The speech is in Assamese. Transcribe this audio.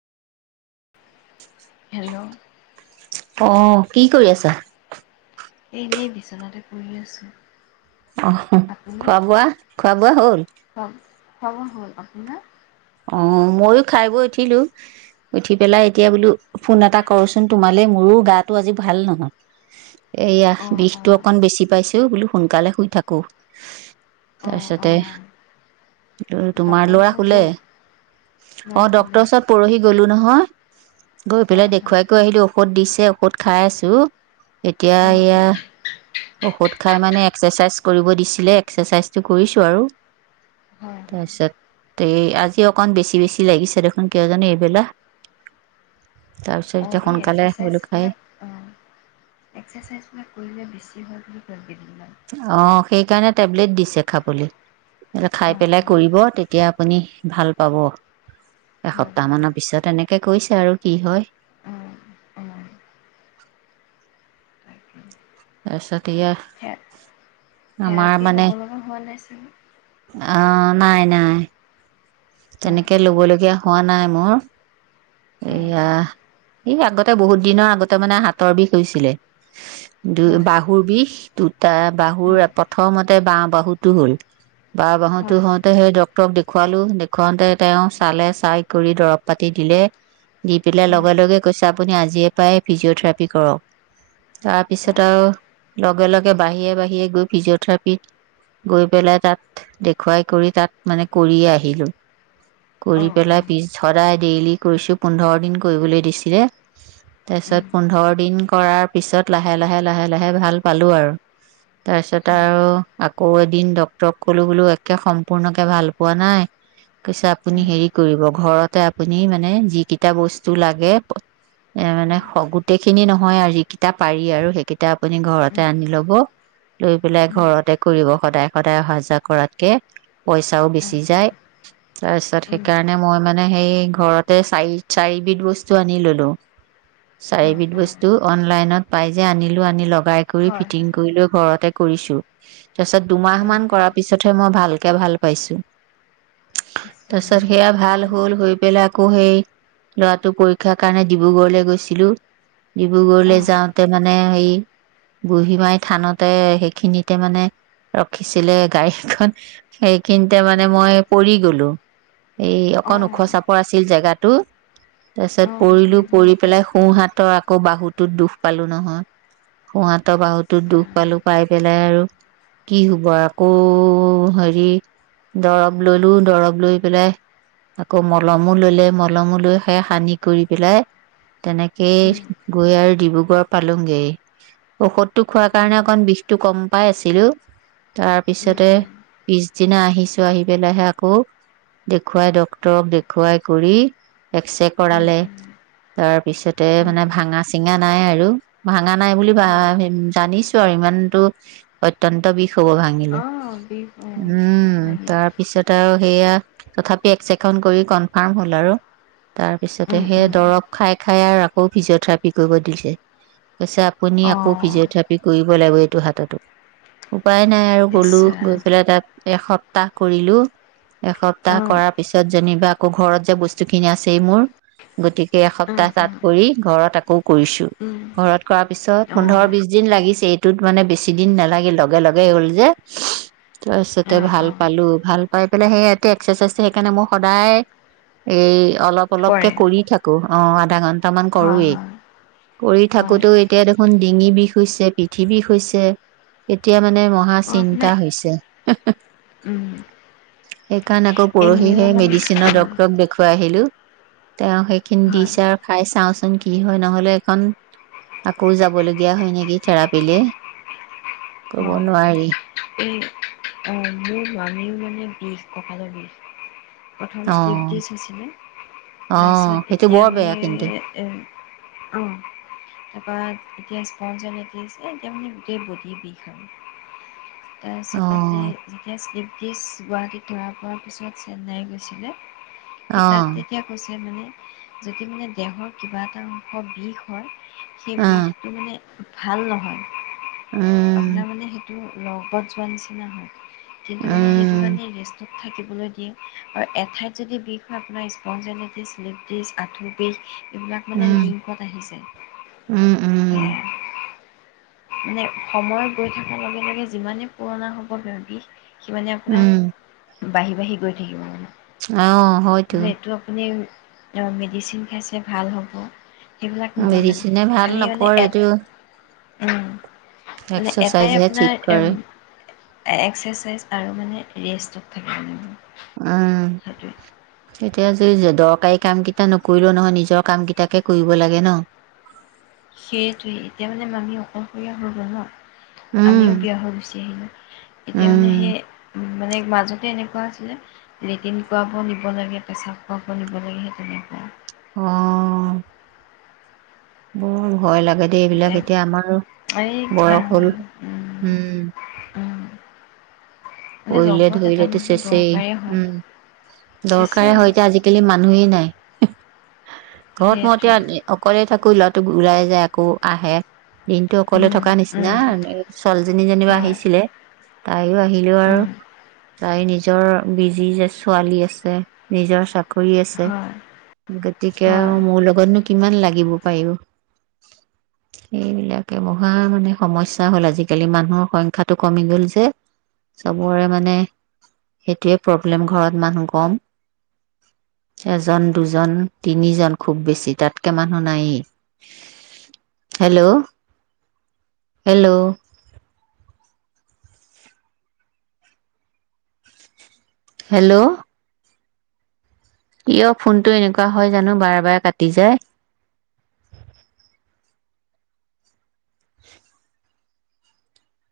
হেল্ল' অহ কি কৰি আছা? এনেই বিচনাতে পৰি আছোঁ। অহ হ আপুনি খোৱা বোৱা - খোৱা বোৱা হ'ল? খোৱা খোৱা বোৱা হল। আপোনাৰ? অ' ময়ো খাই বৈ উঠিলো, উঠি পেলাই এতিয়া বোলো ফোন এটা কৰোচোন তোমালে। মোৰো গাটো আজি ভাল নহয়। এইয়া অঁ বিষটো অঁ অকণ বেছি পাইছে অ' বোলো। সোনকালে শুই থাকোঁ‌। অঁ তাৰপিছতে অঁ [unintelligible] তোমাৰ ডক্টৰৰ লৰা ওচৰত শুলে? গ'ল ল'ৰা অ' শুলে ডক্তৰৰ ওচৰত পৰহি গলো নহয়। গৈ হয় পেলাই হয় দেখুৱাই কৈ আহিলোঁ‌। ঔষধ দিছে ঔষধ খাই আছোঁ‌। এতিয়া অঁ অঁ এয়া ঔষধ খাই মানে এক্সাৰচাইজ কৰিব দিছিলে। এক্সাৰচাইজটো কৰিছোঁ‌ আৰু। হয় হয় তাৰপিছত। তে আজি অকন বেছি বেছি লাগিছে দেখোন কিয় জানো এইবেলা। তাৰপিছত এতিয়া অ' এই সোনকালে বোলো খাই এক্সাৰচাইজবিলাক উম এক্সাৰচাইজবিলাক কৰিলে বেছি হয় বুলি কয় কেইদিনমান অ' সেইকাৰণে টেবলেট দিছে খাবলে। এতিয়া খাই অঁ পেলাই অঁ কৰিব তেতিয়া আপুনি ভাল পাব হয় এসপ্তাহ হয় মানৰ পিছত এনেকে কৈছে আৰু কি হয়? অঁ অঁ তাকে তাৰপিছত এয়া। থে আমাৰ থেৰাপি মানে ল'ব লগা হোৱা নাই ছা অ' নাই নাই। অঁ তেনেকে অঁ ল'ব লগগীয়া হোৱা নাই। মোৰ। হয় এয়া হয় এই আগতে বহুত দিনৰ আগতে মানে হাতৰ বিষ হৈছিলে। দু হয় -বাহুৰ বিষ। দুটা বাহুৰ প্ৰথমতে বাওঁ বাহুটো হল। বাওঁ বাহুটো হয় হওঁতে সেই ডক্তৰক দেখুৱালোঁ‌। দেখুৱাওঁতে তেওঁ চালে চাই কৰি দৰব পাতি দিলে। দি পেলাই হয় লগে লগে কৈছে। আপুনি আজিৰে পৰায়ে ফিজি'অথেৰাপি কৰক। হয় তাৰপিছত আৰু লগে লগে বাহিৰে বাহিৰে গৈ ফিজি'থেৰাপিত গৈ পেলাই তাত দেখুৱাই কৰি তাত মানে কৰিয়ে আহিলো। কৰি হয় পেলাই পিছ সদায়। ডেইলি কৰিছো। পোন্ধৰ দিন কৰিবলৈ দিছিলে, তাৰ পিছত পোন্ধৰ দিন কৰাৰ পিছত লাহে লাহে লাহে লাহে ভাল পালো আৰু। তাৰপিছত আৰু আকৌ দিন ডক্তৰক কলো বুলো একে সম্পূৰ্ণকে ভাল পোৱা নাই। কৈছে আপুনি হেৰি কৰিব ঘৰত তে আপুনি নে যিকিটা বস্তু লাগে, এ মানে গোটেই খিনি নহয় আৰু যিকিটা পাৰি আৰু সেইকেই টা আপুনি ঘৰতে আনি লব, লৈ পেলাই ঘৰতে কৰিব সদায়। সদায় অহা যোৱা কৰাতকে, পইচাও বেচি যায়। তাৰপিছত সেইকাৰণে মই মানে সেই ঘৰত তে চাৰি - চাৰবিধ বস্তু আনি ললো। চাৰিবিধ বস্তু অনলাইনত পাই যে আনিলো আনি লগ ট্ৰাই কৰি ফিটিং হয় কৰি লৈ ঘৰতে কৰিছো। তাৰ পিছত দুমাহ অঁ মান অঁ কৰাৰ পিছতহে মই ভাল কে ভাল পাইছো। ইছ তাৰপিছত ৰাম সেয়া ভাল চাওকচোন হ'ল হৈ পেলাই আক সেই ল'ৰাটোৰ পৰীক্ষাৰ কাৰণে ডিব্ৰুগড়লে গৈছিলো। ডিব্ৰুগড়লে অঁ যাওঁতে মানে হেৰি বুঢ়ীমাই থানতে সেইখিনিতে মানে ৰখিছিলে গাড়ীখন সেই সেইখিনতে মানে মই পৰি গ'লো। এই অকন অঁ ওখ চাপৰ আছে। জেগাটো। তাৰ পিছত অঁ সেইখিনি পৰিলো আপোনাৰ পৰি ওখ পেলাই চাপৰ হয় সোঁহাতৰ আকৌ বাহুত টো দুখ পালো নহয়। সোঁ হাতৰ ইছ বাহুতোত দুখ ৰাম পালো পাই পেলাই আৰু কি হব আকৌ হেৰি দৰৱ ললো দৰব লৈ পেলাই আকৌ মলম মো ললে মলমো লৈ সেয়া সানি কৰি পেলাই তেনেকেই গৈ আৰু ডিব্ৰুগড় পালুংগে। ঔষধটো খোৱাৰ কাৰণে অকন বিষটো কম পাই আছিলো। তাৰ হয় পিছতে পিছদিনা আহি ছো আহি পেলাইহে আকৌ দেখুৱাই ডক্তৰক দেখ খোৱাই কৰি এক্সৰে কৰালে, তাৰপিছতে মানে ভাঙা চিঙা নাই আৰু ভা ভাঙা নাই বুলি হয় ভা- জানিছোঁ। [unintelligible] অত্যন্ত বিষ বিষোৱা বোৰ ভাঙিলে। অঁ বিষ উম। হেৰি তাৰপিছত আৰু সেইয়া তথাপি এক্সৰে খন কৰি কনফাৰ্ম হ'ল আৰু। তাৰ পিছতে অঁ সেই দৰৱ খাই খাই আৰু আকৌ ফিজিঅথেৰাপি কৰিব দিছে। কৈছে, আপুনি আকৌ ফিজিঅথেৰাপি পি কৰিব লাগিব এইটো হাততো। উপায় নাই আৰু ইছ গ'লো গৈ ৰাম পেলাই তাত এসপ্তাহ সপ্তাহ কৰিলো। এসপ্তাহ অঁ অঁ কৰাৰ পিছত যেনিবা আকৌ ঘৰত যে বস্তু খিনি আছেই মোৰ। গতিকে অঁ এসপ্তাহ তাত কৰি ঘৰত আকৌ কৰিছো। ঘৰত কৰা পিছত পোন্ধৰ বিছ দিন লাগিছে। এইটোত মানে বেছি দিন নালাগিল লগে লগে হ'ল যে। অঁ তাৰপিছতে অঁ অঁ ভাল পালো। ভাল পাই পেলাই সেইয়াত [unintelligible] তে এক্সাৰচাইজটো সেইকাৰণে মোৰ সদায় এই অলপ কৰে অলপকে কৰি থাকো। অ আধা ঘণ্টা। টামান হয় কৰোয়েই। হয় কৰি হয় থাকোতেও এতিয়া দেখোন ডিঙি বিষ হৈছে, পিঠি বিষ হৈছে। এতিয়া মানে নে মহা অ চিন্তা আপোনাৰ হৈছে। উম সেই কাৰণে আকৌ এই মোৰ পৰহিহে মানে অ মেডিচিনৰ ডক [unintelligible] গৈ আহিলোঁ। তেওঁ সেইখিনি হয় দিছে, আৰু খাই চাওঁচোন কি হয়, নহ'লে এইখন আকৌ যাবলগীয়া হয় নেকি থেৰাপিলে। কব নোৱাৰি। অহ মোৰ মামীও মানে বিষ। কঁকালৰ বিষ। প্ৰথম অ শ্লিপ ডিস্ক আছিলে, অ তাৰপিছত সেইটো এতিয়া বৰ বেয়া কিন্তু মানে এ অ তাৰ পা এতিয়া স্পনজাইলেটিছ। এ এতিয়া মানে গোটেই বডিৰ বিষ। [unintelligible] অ তাৰপিছতে যেতিয়া শ্লিপ কেছ গুৱাহাটীত ধৰা পৰাৰ পিছত চেন্নাই গৈছিলে। সেই অ তাত তেতিয়া কৈছে যে মানে যদি মানে দেহৰ কিবা এটা অংশ বিষ হয় সেই অ বিষটো মানে ভাল নহয়। উম আপোনাৰ মানে টো লগত যোৱাৰ নিচিনা হয়। কিন্তু মানে সেইটো উম কাৰণে ৰিচৰ্ত। থাকিবলৈ দিয়ে আৰু এঠাইত যদি বিষ হয় আপোনাৰ স্পনজাইলেটিছ, শ্লিপ ডিস্ক, আঠু বিষ এইবিলাক মানে লিংকত আহি যায়। উম উম উম সেয়াই। মানে সময়ত গৈ থকাৰ লগে লগে যিমানে পুৰণা হ'ব ব-বিষ সি মানে উম আপোনাৰ বাঢ়ি বাঢ়ি গৈ থাকিব মানে। অ' হয়তো। তাপা মেডিচিন খাইছে ভাল হ'ব। সেইবিলাক নহয় মানে মেডিচিনে ভাল খালি মানে নকৰে এ এইটো উম। মানে এক্সচাইজ হে ঠিক কৰে। এক্সচাইজ আৰু মানে ৰেষ্টত থাকিব লাগিব। উম। এতিয়া যে- যে - দৰকাৰী কাম কেইটা নকৰিলেও নহয় নিজৰ কাম কেইটাকে কৰিব লাগে ন? সেইটোৱে এতিয়া মানে মামী অকলশৰীয়া হৈ গ'ল ন। উম, আমিও বিয়া হৈ গুচি আহিলোঁ। এতিয়া মানে উম, সেই মানে মাজতে এনেকুৱা আছিলে লেট্ৰিন কৰাব নিব লাগে, পেচাব কৰাব নিব লাগে। সেই তেনেকুৱা। অ'। বল ভয় লাগে দে এইবিলাক এতিয়া আমাৰো এই বয়স হ'ল। উম। উম মানে পৰিলে লগত এটা ধৰিলেতো মানুহ চেচেই। দৰকাৰেই হয় উম। দৰকাৰে চেচেই হয় এতিয়া আজিকালি মানুহেই নাই। ঘৰত মই সেইটোৱে এতিয়া অকলে থাকোঁ। আকৌ ল'ৰাটো ওলাই যায় আকৌ আহে। দিনটো অকলে উম থকা নিচিনা। উম এই ছোৱালীজনী যেনিবা হয় আহিছিলে। তাই ও আহি [unintelligible] আৰু উম তাই নিজৰ বিজি যে ছোৱালী আছে নিজৰ চাক কৰি আছে হয় গতিকে হয় মোৰ লগতনো কি কিমান লাগিব পাৰিব। এইবিলাকে মহা মানে সমস্যা হ'ল আজিকালি মানুহৰ সংখ্যাটো কমি গ'ল যে। চবৰে মানে সেইটোৱে প্ৰব্লেম। ঘৰত মানুহ কম। এজন, দুজন, তিনিজন খুব বেছি তাতকে মানুহ নায়েই। Hello hello. হেল্ল' কিয় ফোনটো এনেকুৱা হয় জানোঁ বাৰে বাৰে কাটি যায়।